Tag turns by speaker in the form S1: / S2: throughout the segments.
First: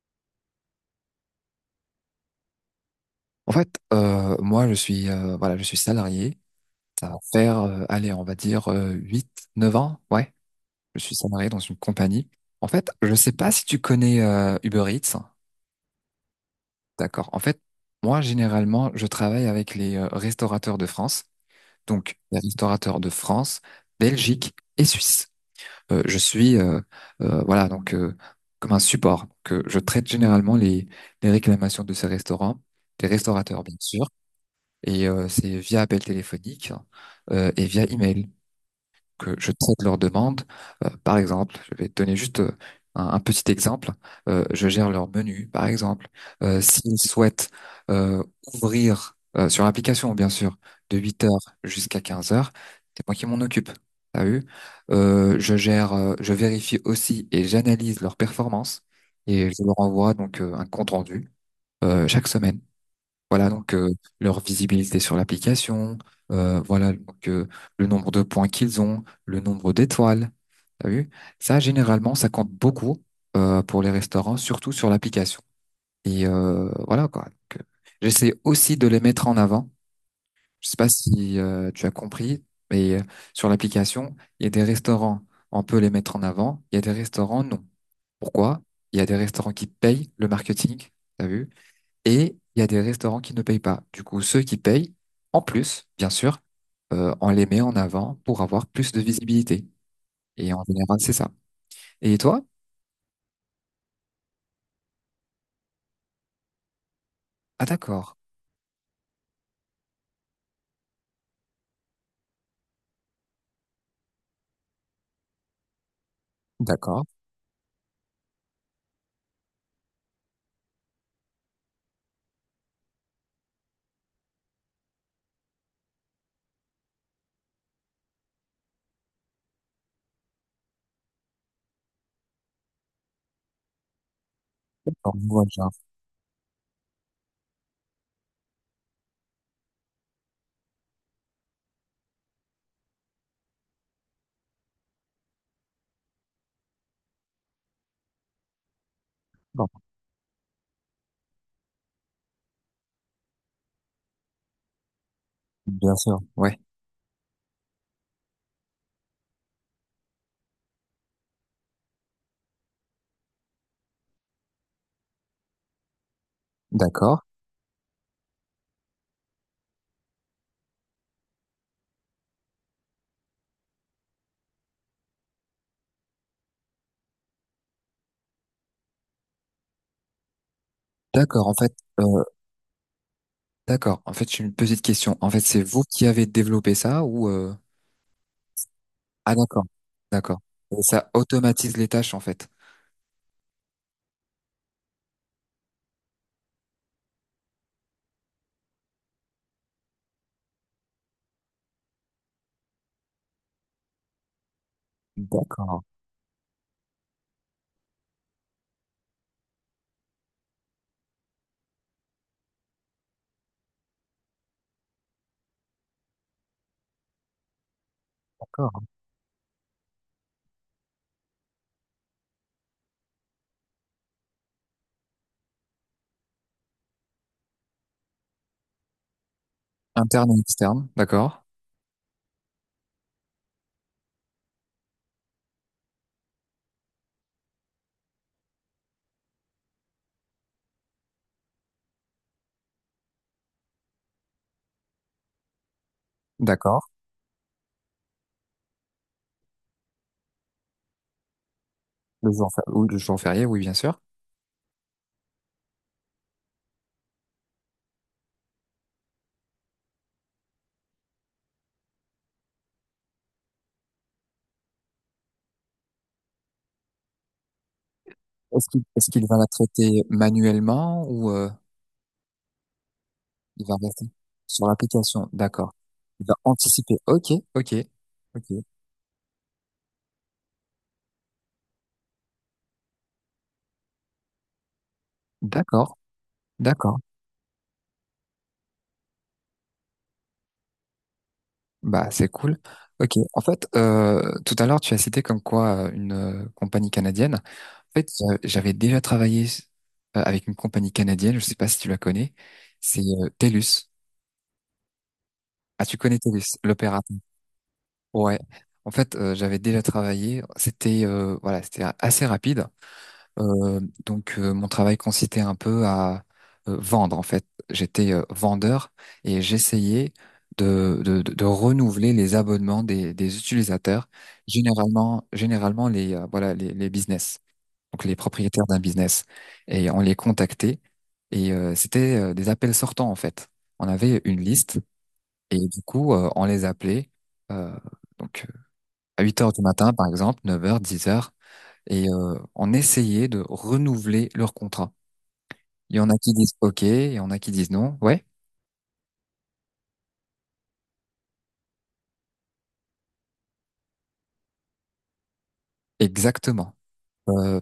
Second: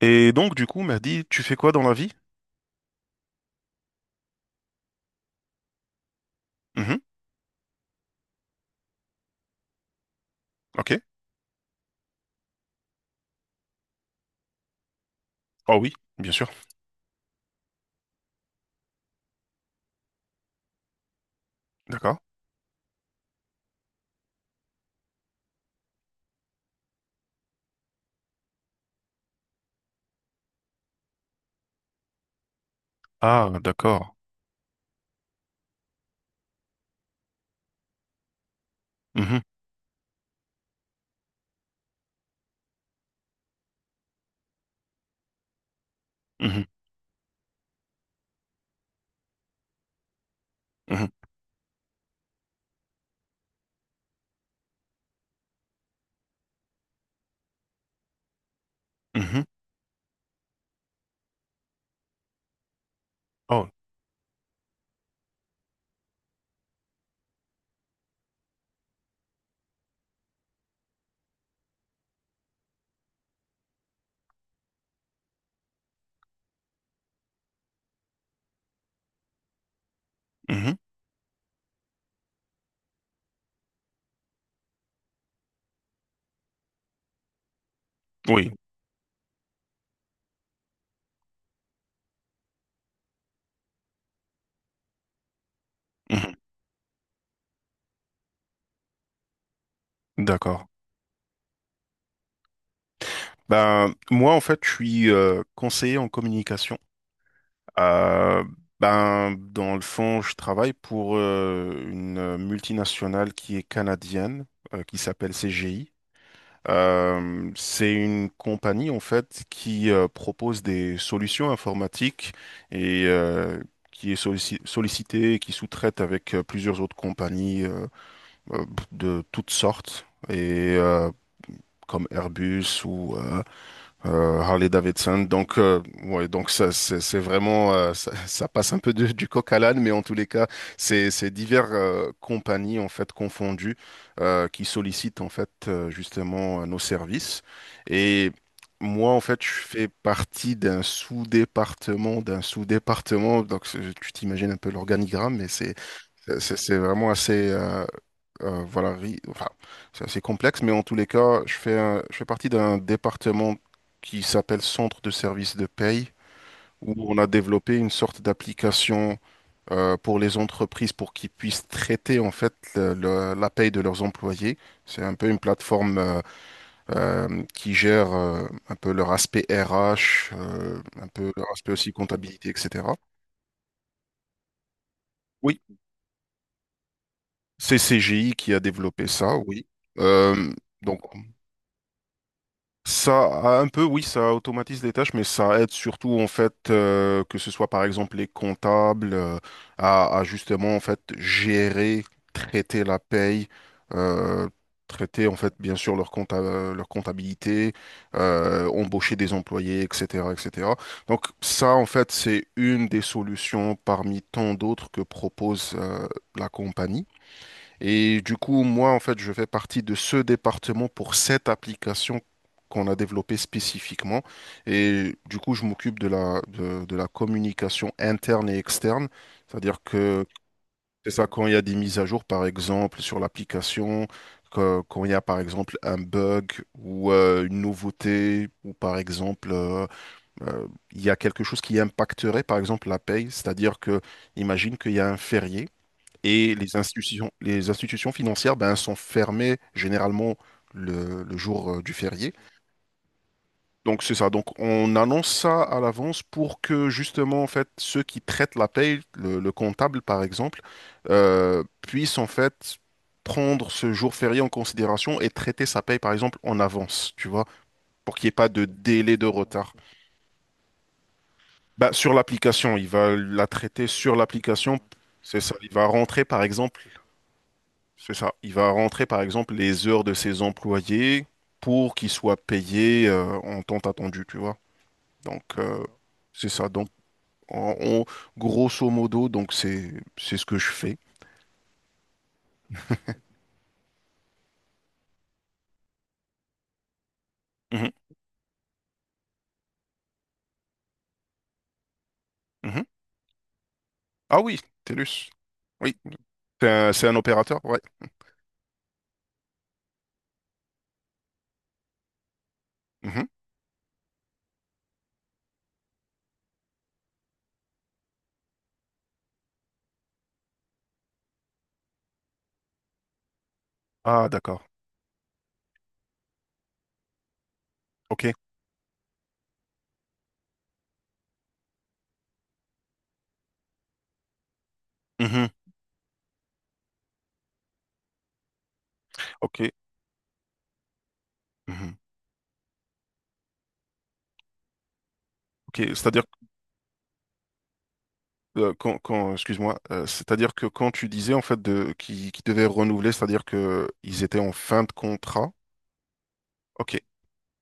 S1: Et donc, du coup, m'a dit, tu fais quoi dans la vie?
S2: En fait, moi, je suis, voilà, je suis salarié.
S1: Mhm,
S2: Ça va faire, allez, on va dire 8, 9 ans. Ouais,
S1: ok.
S2: je suis salarié dans une compagnie. En fait, je sais pas si tu connais Uber Eats.
S1: Oh oui, bien sûr.
S2: D'accord. En fait, moi, généralement, je travaille avec les restaurateurs de France.
S1: D'accord.
S2: Donc, les restaurateurs de France, Belgique et Suisse. Euh, je suis, euh, voilà, donc comme un support. Que je traite généralement les réclamations de ces restaurants, des
S1: Ah,
S2: restaurateurs, bien sûr.
S1: d'accord.
S2: Et c'est via appel téléphonique et via email que
S1: Mhm,
S2: je traite leurs demandes. Par exemple, je vais te donner juste un petit exemple. Je gère leur menu, par exemple.
S1: mhm,
S2: S'ils souhaitent euh, ouvrir sur l'application, bien sûr, de
S1: mhm,
S2: 8 heures jusqu'à 15 heures, c'est moi qui m'en occupe. T'as vu? Je vérifie aussi et j'analyse leur performance
S1: mhm.
S2: et je leur envoie donc un compte rendu chaque semaine. Voilà,
S1: Oh,
S2: donc leur visibilité sur l'application, euh, voilà donc, euh, le nombre de points qu'ils ont, le nombre d'étoiles. T'as vu? Ça, généralement, ça compte beaucoup pour les restaurants, surtout sur l'application. Et voilà quoi. Donc, j'essaie aussi de les mettre en avant. Je
S1: mhm,
S2: sais pas si tu as compris, mais sur l'application, il y a des restaurants, on peut les mettre en avant. Il y a des restaurants, non.
S1: oui.
S2: Pourquoi? Il y a des restaurants qui payent le marketing. T'as vu? Et il y a des restaurants qui ne payent pas. Du coup, ceux qui payent, en plus, bien
S1: Mhm,
S2: sûr, on les met en avant pour avoir plus de visibilité. Et en
S1: d'accord.
S2: général, c'est ça. Et toi?
S1: Ben, moi, en fait, je suis conseiller en communication.
S2: Ah, d'accord.
S1: Euh, ben, dans le fond, je travaille pour une multinationale qui est canadienne, qui s'appelle CGI.
S2: D'accord.
S1: C'est une compagnie en fait qui propose des solutions informatiques et qui est sollicitée et qui sous-traite avec plusieurs autres compagnies euh, de toutes sortes et comme Airbus ou Harley
S2: Alors,
S1: Davidson.
S2: je vois le
S1: Donc,
S2: genre.
S1: ouais, donc ça, c'est vraiment, ça passe un peu du coq à l'âne, mais en tous les cas, c'est divers compagnies en fait confondues qui sollicitent en fait justement nos services. Et moi, en fait, je
S2: Bon,
S1: fais partie d'un sous-département, d'un sous-département. Donc, c'est- tu t'imagines un peu l'organigramme, mais c'est
S2: bien sûr.
S1: c'est
S2: Ouais.
S1: c'est vraiment assez. Voilà, enfin, c'est assez complexe, mais en tous les cas, je fais partie d'un département qui s'appelle Centre de services de paye, où on
S2: D'accord.
S1: a développé une sorte d'application pour les entreprises pour qu'ils puissent traiter en fait la paye de leurs employés. C'est un peu une plateforme qui gère un peu leur aspect RH, un peu
S2: D'accord.
S1: leur
S2: En
S1: aspect
S2: fait,
S1: aussi
S2: euh,
S1: comptabilité, etc.
S2: d'accord. En fait, j'ai une petite question. En fait,
S1: Oui,
S2: c'est vous qui avez développé ça ou
S1: c'est CGI qui a développé
S2: Ah,
S1: ça,
S2: d'accord.
S1: oui.
S2: D'accord.
S1: Euh,
S2: Et
S1: donc
S2: ça automatise les tâches, en fait.
S1: ça, a un peu, oui, ça automatise des tâches, mais ça aide surtout, en fait, que ce soit, par exemple, les comptables, à justement, en fait, gérer, traiter la paye, euh, traiter, en fait, bien
S2: D'accord.
S1: sûr, leur leur comptabilité, embaucher des employés, etc., etc. Donc, ça, en fait, c'est une des solutions parmi tant d'autres que propose, la compagnie. Et du coup,
S2: D'accord.
S1: moi, en fait, je fais partie de ce département pour cette application qu'on a développée spécifiquement. Et du coup, je m'occupe de la, de la communication interne et externe. C'est-à-dire que
S2: Interne et externe.
S1: c'est ça
S2: D'accord.
S1: quand il y a des mises à jour, par exemple, sur l'application, que- quand il y a, par exemple, un bug ou une nouveauté, ou par exemple, euh, il y a quelque chose qui impacterait, par exemple, la paye. C'est-à-dire que, imagine qu'il y a un férié et
S2: D'accord.
S1: les institutions financières ben, sont fermées généralement le jour du
S2: Le
S1: férié.
S2: jour, ou le jour férié, oui, bien sûr.
S1: Donc c'est ça. Donc on annonce ça à l'avance pour que justement en fait ceux qui traitent la paye, le comptable par exemple, puissent en fait prendre ce jour férié en considération et traiter sa paye par exemple en avance, tu vois, pour qu'il n'y ait pas de
S2: Est-ce
S1: délai de
S2: qu'il va la
S1: retard.
S2: traiter manuellement ou
S1: Bah, sur l'application, il va la
S2: il va
S1: traiter
S2: rester
S1: sur
S2: sur
S1: l'application.
S2: l'application?
S1: C'est ça. Il
S2: D'accord.
S1: va rentrer
S2: Il va
S1: par exemple
S2: anticiper. Ok, ok,
S1: C'est ça. Il
S2: ok.
S1: va rentrer par exemple les heures de ses employés pour qu'ils soient payés en temps attendu, tu vois. Donc euh,
S2: D'accord,
S1: c'est ça. Donc
S2: d'accord.
S1: en- on- grosso modo, donc c'est ce que je fais.
S2: Bah c'est cool. Ok. En fait, tout à l'heure tu as cité comme quoi une compagnie canadienne. En
S1: Mhm,
S2: fait, j'avais déjà travaillé avec une compagnie canadienne. Je sais pas si tu la connais.
S1: mhm.
S2: C'est Telus.
S1: Ah oui, TELUS.
S2: Ah,
S1: Oui,
S2: tu connais Telus,
S1: c'est un
S2: l'opérateur.
S1: opérateur, ouais.
S2: Ouais. En fait, j'avais déjà travaillé. C'était voilà, c'était assez rapide.
S1: Mhm.
S2: Euh, donc mon travail consistait un peu à vendre en fait. J'étais vendeur et j'essayais de renouveler les abonnements des utilisateurs,
S1: Ah d'accord.
S2: généralement les voilà les business, donc les
S1: Ok.
S2: propriétaires d'un business et on les contactait et c'était des appels sortants en fait. On avait une liste
S1: Mhm.
S2: et du coup on les appelait euh, donc euh, à 8 heures
S1: Ok.
S2: du matin par exemple, 9 heures, 10 heures
S1: Mhm.
S2: et on essayait de renouveler leur contrat.
S1: Ok.
S2: Il y en a
S1: C'est-à-dire
S2: qui disent OK, il y en a qui disent non. Ouais,
S1: que, excuse-moi, c'est-à-dire que quand tu disais en fait de qui devait renouveler, c'est-à-dire que ils étaient en fin de contrat.
S2: exactement.
S1: Ok.
S2: Euh,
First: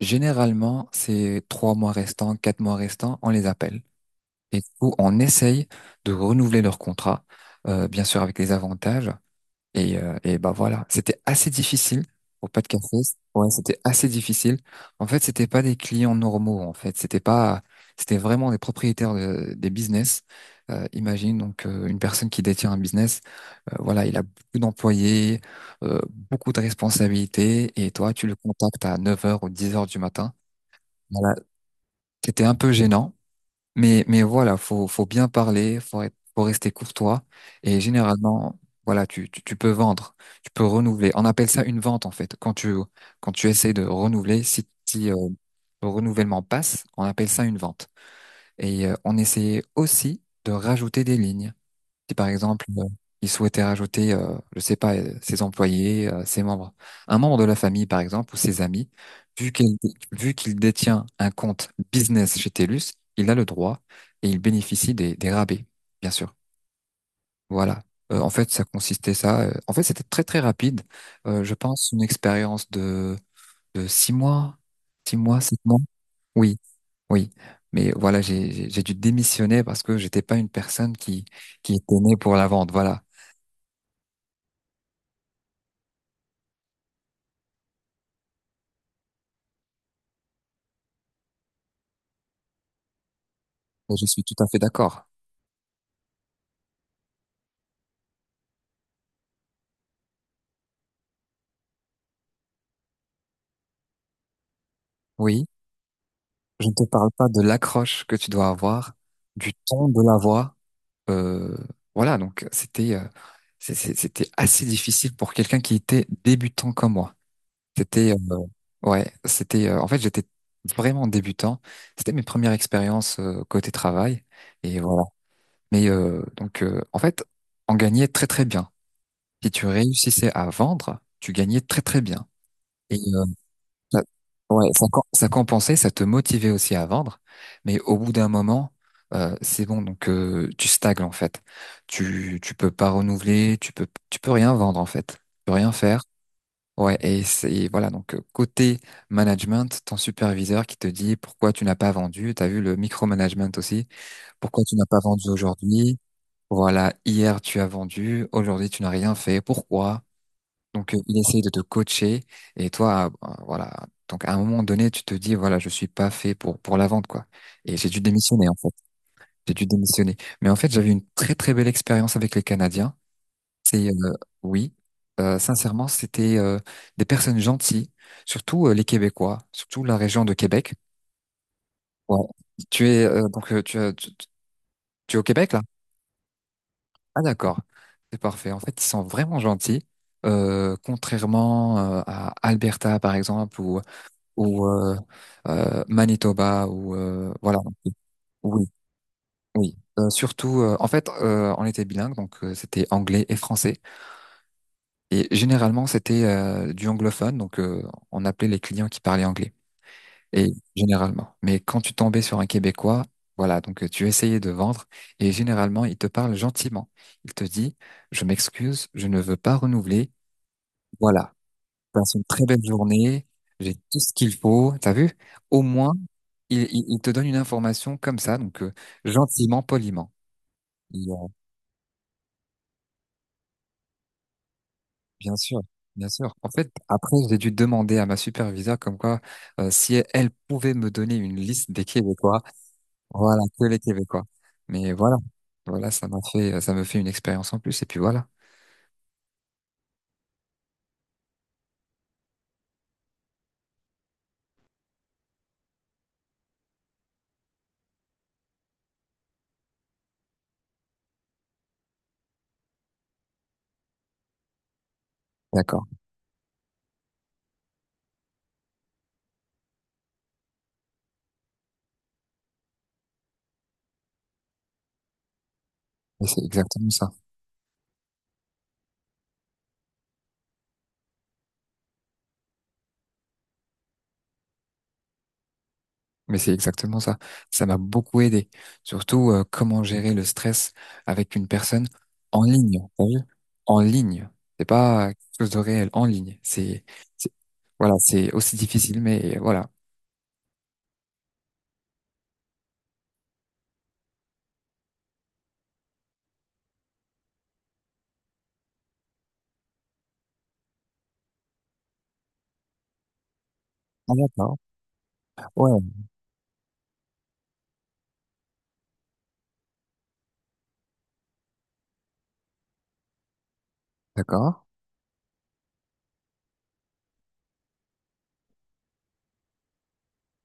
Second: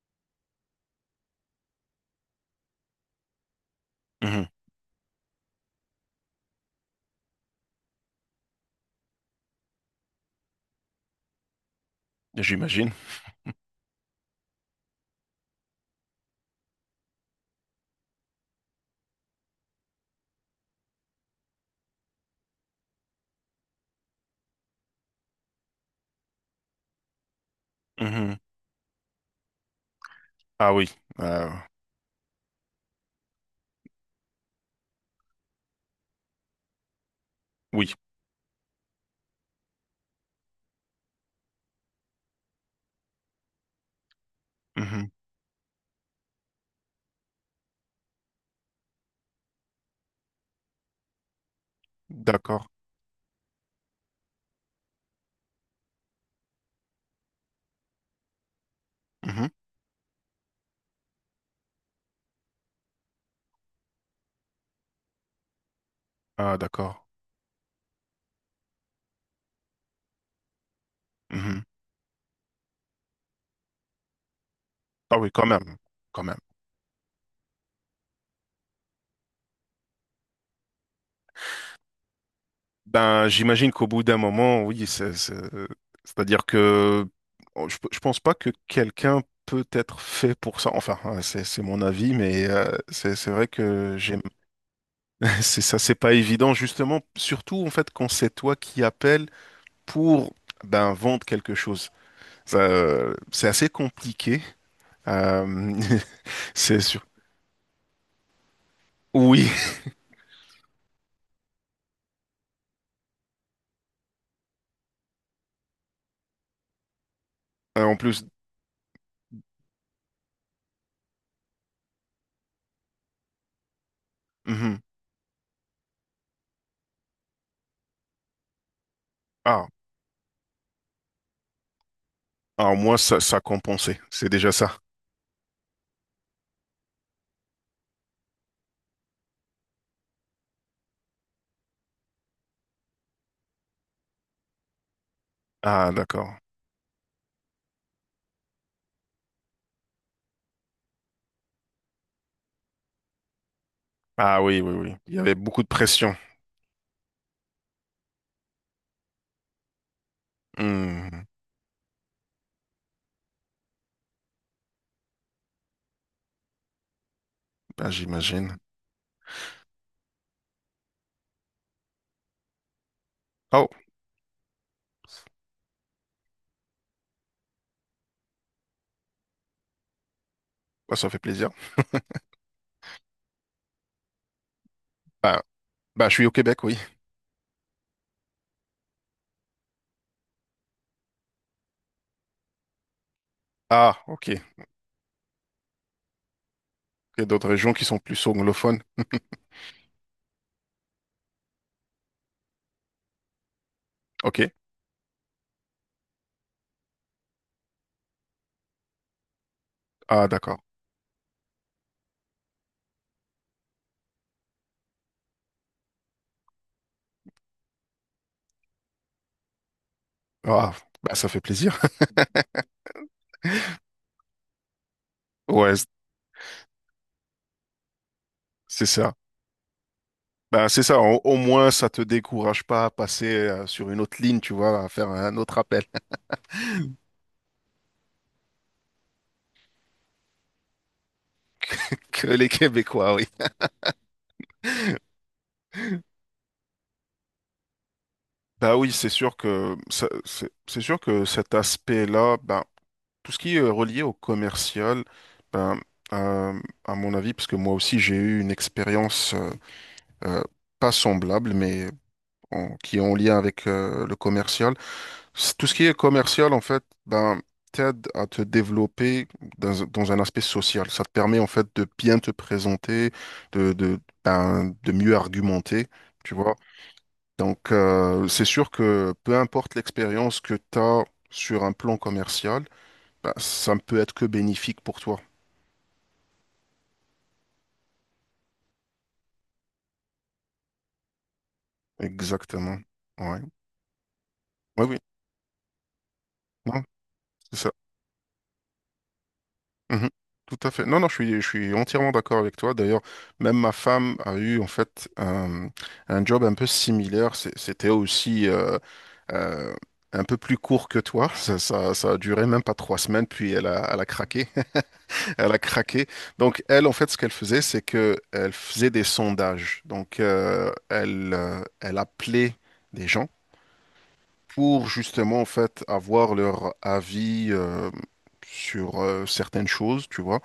S2: Généralement, ces 3 mois restants, 4 mois restants, on les appelle.
S1: Mhm.
S2: Et du coup, on essaye de renouveler leur contrat, bien sûr avec les avantages. Et bah voilà, c'était assez difficile pour pas de
S1: J'imagine.
S2: café. Ouais, c'était assez difficile. En fait, c'était pas des clients normaux. En fait, c'était pas, c'était vraiment des propriétaires des business. Imagine donc une personne qui détient un business. Voilà, il a beaucoup d'employés, euh, beaucoup de responsabilités. Et toi, tu le
S1: Mhm.
S2: contactes à 9 heures ou 10 heures du matin.
S1: Ah oui,
S2: Voilà,
S1: euh,
S2: c'était un peu gênant. Mais voilà, faut bien parler, faut rester courtois. Et
S1: oui.
S2: généralement, voilà, tu peux vendre, tu peux renouveler. On appelle ça une vente, en fait. Quand tu essayes de renouveler,
S1: Mhm.
S2: si, le renouvellement passe, on appelle ça une vente. Et on essayait aussi de rajouter des lignes. Si par exemple,
S1: D'accord.
S2: il souhaitait rajouter, je sais pas, ses employés, ses membres, un membre de la famille par exemple ou ses amis,
S1: Mhm.
S2: vu qu'il vu qu'il détient un compte business chez TELUS, il a le droit et il bénéficie des rabais, bien sûr.
S1: Ah d'accord.
S2: Voilà. En fait, ça consistait ça. En fait, c'était très très rapide. Je
S1: Mhm.
S2: pense une expérience de 6 mois, six
S1: Ah oui,
S2: mois,
S1: quand
S2: sept
S1: même,
S2: mois.
S1: quand même.
S2: Oui, oui. Mais voilà, j'ai dû démissionner parce que j'étais pas une personne qui était née pour la vente. Voilà.
S1: Ben, j'imagine qu'au bout d'un moment, oui, c'est-à-dire que oh, je pense pas que quelqu'un peut être fait pour ça. Enfin, hein, c'est mon avis, mais c'est vrai que
S2: Mais je
S1: j'aime.
S2: suis tout à fait d'accord.
S1: C'est ça, c'est pas évident, justement, surtout en fait quand c'est toi qui appelles pour ben vendre quelque chose. Ça, c'est assez compliqué.
S2: Oui,
S1: Euh,
S2: je ne
S1: c'est
S2: te parle pas de l'accroche que tu dois avoir,
S1: Oui,
S2: du ton de la voix. Euh, voilà, donc c'était c'était assez difficile pour quelqu'un qui était débutant comme moi.
S1: en
S2: C'était
S1: plus.
S2: Ouais, c'était en fait j'étais vraiment débutant. C'était mes premières expériences côté travail et
S1: Mhm.
S2: voilà. Mais en fait, on gagnait très très bien. Si tu
S1: Ah,
S2: réussissais à vendre, tu gagnais très très bien.
S1: ah,
S2: Et
S1: moi,
S2: euh,
S1: ça compensait.
S2: Ça-
S1: C'est déjà
S2: Ouais,
S1: ça.
S2: ça compensait, ça te motivait aussi à vendre, mais au bout d'un moment, c'est bon, donc tu stagnes en fait. Tu peux pas renouveler, tu peux rien vendre en fait, tu peux rien
S1: Ah,
S2: faire.
S1: d'accord.
S2: Ouais, et c'est voilà donc côté management, ton superviseur qui te dit pourquoi tu n'as pas vendu, t'as vu le micromanagement aussi,
S1: Ah oui,
S2: pourquoi
S1: oui,
S2: tu n'as
S1: oui.
S2: pas
S1: Il y
S2: vendu
S1: avait beaucoup de
S2: aujourd'hui,
S1: pression.
S2: voilà hier tu as vendu, aujourd'hui tu n'as rien fait, pourquoi? Donc, il
S1: Hmm,
S2: essaye de te coacher et toi, voilà. Donc, à un moment donné, tu te dis, voilà, je suis pas fait pour la vente, quoi. Et j'ai
S1: bah,
S2: dû démissionner, en
S1: j'imagine.
S2: fait. J'ai dû démissionner. Mais en fait, j'avais une très, très belle expérience avec les Canadiens.
S1: Oh,
S2: C'est, oui, sincèrement, c'était des personnes gentilles, surtout les Québécois, surtout la région de Québec.
S1: bah, ça fait plaisir.
S2: Ouais. Tu es, tu es au
S1: Bah,
S2: Québec, là?
S1: bah, je suis au Québec, oui.
S2: Ah, d'accord. C'est parfait. En fait, ils sont vraiment gentils. Contrairement à Alberta, par exemple, ou
S1: Ah, ok. Il
S2: ou euh, Manitoba ou
S1: y a d'autres
S2: voilà.
S1: régions qui sont plus
S2: Oui,
S1: anglophones.
S2: oui. En fait, on était bilingue, donc c'était anglais et français.
S1: Ok.
S2: Et généralement, c'était du anglophone, donc on appelait les clients qui parlaient anglais.
S1: Ah,
S2: Et
S1: d'accord.
S2: généralement. Mais quand tu tombais sur un Québécois, voilà, donc tu essayais de vendre et généralement, il te parle gentiment. Il te dit, je m'excuse, je ne veux pas renouveler.
S1: Ah, bah, ça
S2: Voilà.
S1: fait plaisir.
S2: Passe une très belle journée, j'ai tout ce qu'il faut, t'as vu? Au
S1: Ouais,
S2: moins, il te donne une information comme ça, donc
S1: c'est ça.
S2: gentiment, poliment.
S1: Bah, c'est
S2: Et,
S1: ça. Au moins, ça te décourage pas à passer sur une autre ligne, tu vois, à faire
S2: bien
S1: un autre
S2: sûr,
S1: appel.
S2: bien sûr. En fait, après, j'ai dû demander à ma superviseure comme quoi si elle pouvait me donner une liste des
S1: Que
S2: Québécois,
S1: les Québécois, oui.
S2: voilà, que les Québécois. Mais voilà, voilà, ça me fait une expérience en plus, et puis voilà.
S1: Bah oui, c'est sûr que c'est sûr que cet aspect-là, ben, tout ce qui est relié au commercial, ben, euh, à mon avis, parce que moi aussi j'ai eu une expérience euh, pas semblable, mais qui est en lien avec le commercial. Tout ce qui
S2: D'accord.
S1: est commercial, en fait, ben, t'aide à te développer dans un aspect social. Ça te permet en fait de bien te présenter, ben, de mieux argumenter,
S2: Et
S1: tu
S2: c'est
S1: vois.
S2: exactement ça.
S1: Donc, c'est sûr que peu importe l'expérience que tu as sur un plan commercial, bah, ça ne peut être que bénéfique pour toi.
S2: Mais c'est exactement ça. Ça m'a beaucoup aidé. Surtout, comment gérer le stress avec une personne en
S1: Exactement.
S2: ligne. T'as vu.
S1: Ouais.
S2: En ligne. C'est
S1: Oui, oui.
S2: pas quelque chose de réel. En ligne.
S1: Non,
S2: C'est-
S1: c'est ça.
S2: voilà, c'est aussi difficile, mais voilà.
S1: Mhm. Tout à fait. Non, non, je suis entièrement d'accord avec toi. D'ailleurs, même ma femme a eu en fait un job un peu similaire. C'était aussi euh, un peu plus court que toi. Ça a duré même pas 3 semaines, puis elle a
S2: Ah,
S1: craqué.
S2: d'accord.
S1: Elle a
S2: Ouais.
S1: craqué. Donc, elle, en fait, ce qu'elle faisait, c'est que elle faisait des sondages. Donc, elle, elle appelait des gens
S2: D'accord.
S1: pour justement, en fait, avoir leur avis sur certaines choses, tu vois.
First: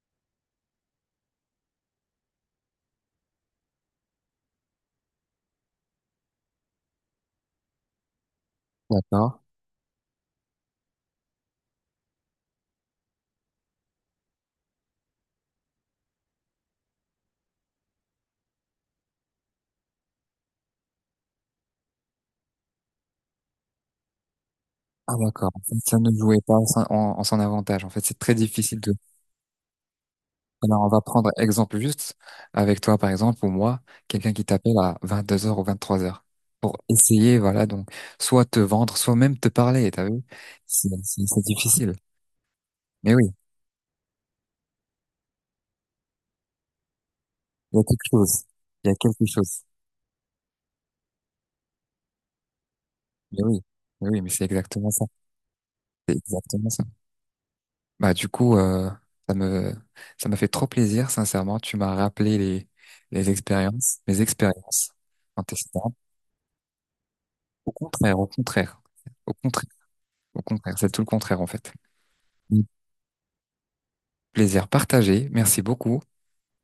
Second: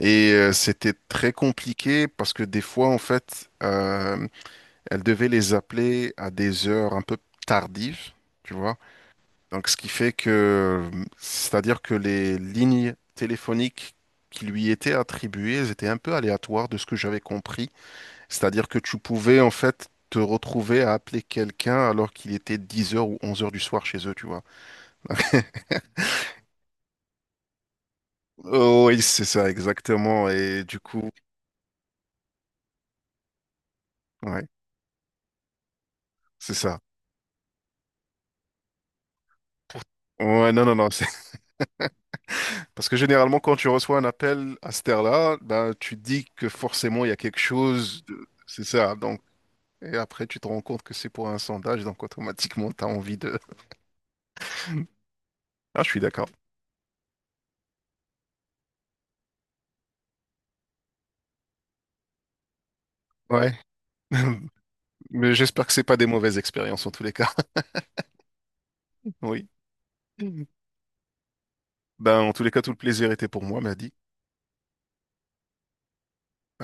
S1: Et c'était très compliqué parce que des fois, en fait, elle devait les appeler à des heures un peu tardives. Tu vois,
S2: D'accord.
S1: donc, ce qui fait que, c'est-à-dire que les lignes téléphoniques qui lui étaient attribuées, elles étaient un peu aléatoires de ce que j'avais compris. C'est-à-dire que tu pouvais, en fait, te retrouver à appeler quelqu'un alors qu'il était 10 heures ou 11 heures du soir chez eux, tu vois.
S2: Ah, d'accord. En fait, ça ne jouait pas en son avantage. En fait, c'est très difficile
S1: Oh,
S2: de.
S1: oui, c'est ça, exactement. Et du
S2: Alors, on va
S1: coup,
S2: prendre exemple juste avec toi, par exemple, ou moi, quelqu'un qui
S1: ouais,
S2: t'appelle à 22 h ou 23 h
S1: c'est
S2: pour
S1: ça.
S2: essayer, voilà, donc, soit te vendre, soit même te parler, t'as vu?
S1: Ouais, non, non, non.
S2: C'est difficile.
S1: Parce que
S2: Mais oui,
S1: généralement, quand tu reçois un appel à cette heure-là, ben, tu dis que forcément, il y a quelque
S2: il y a
S1: chose.
S2: quelque chose.
S1: C'est
S2: Il y
S1: ça.
S2: a
S1: Donc
S2: quelque chose.
S1: et après, tu te rends compte que c'est pour un sondage, donc automatiquement, tu as envie de...
S2: Mais oui, mais oui, mais c'est exactement ça.
S1: Ah, je suis
S2: C'est
S1: d'accord.
S2: exactement ça. Bah, du coup, ça me, ça m'a fait trop plaisir, sincèrement. Tu m'as rappelé les
S1: Ouais.
S2: expériences, mes expériences
S1: Mais
S2: en
S1: j'espère que c'est
S2: testant.
S1: pas des mauvaises expériences en tous les cas.
S2: Au contraire, au contraire, au
S1: Oui.
S2: contraire, au contraire. C'est tout le contraire, en fait.
S1: Ben, en tous les cas, tout le plaisir était pour moi, m'a dit.
S2: Plaisir partagé. Merci beaucoup.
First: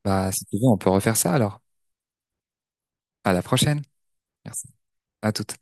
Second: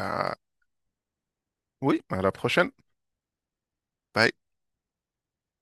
S2: Bah, si tu veux, on peut refaire ça alors.
S1: Oui, à la prochaine.
S2: À la prochaine.
S1: Bye.
S2: Merci. À toute.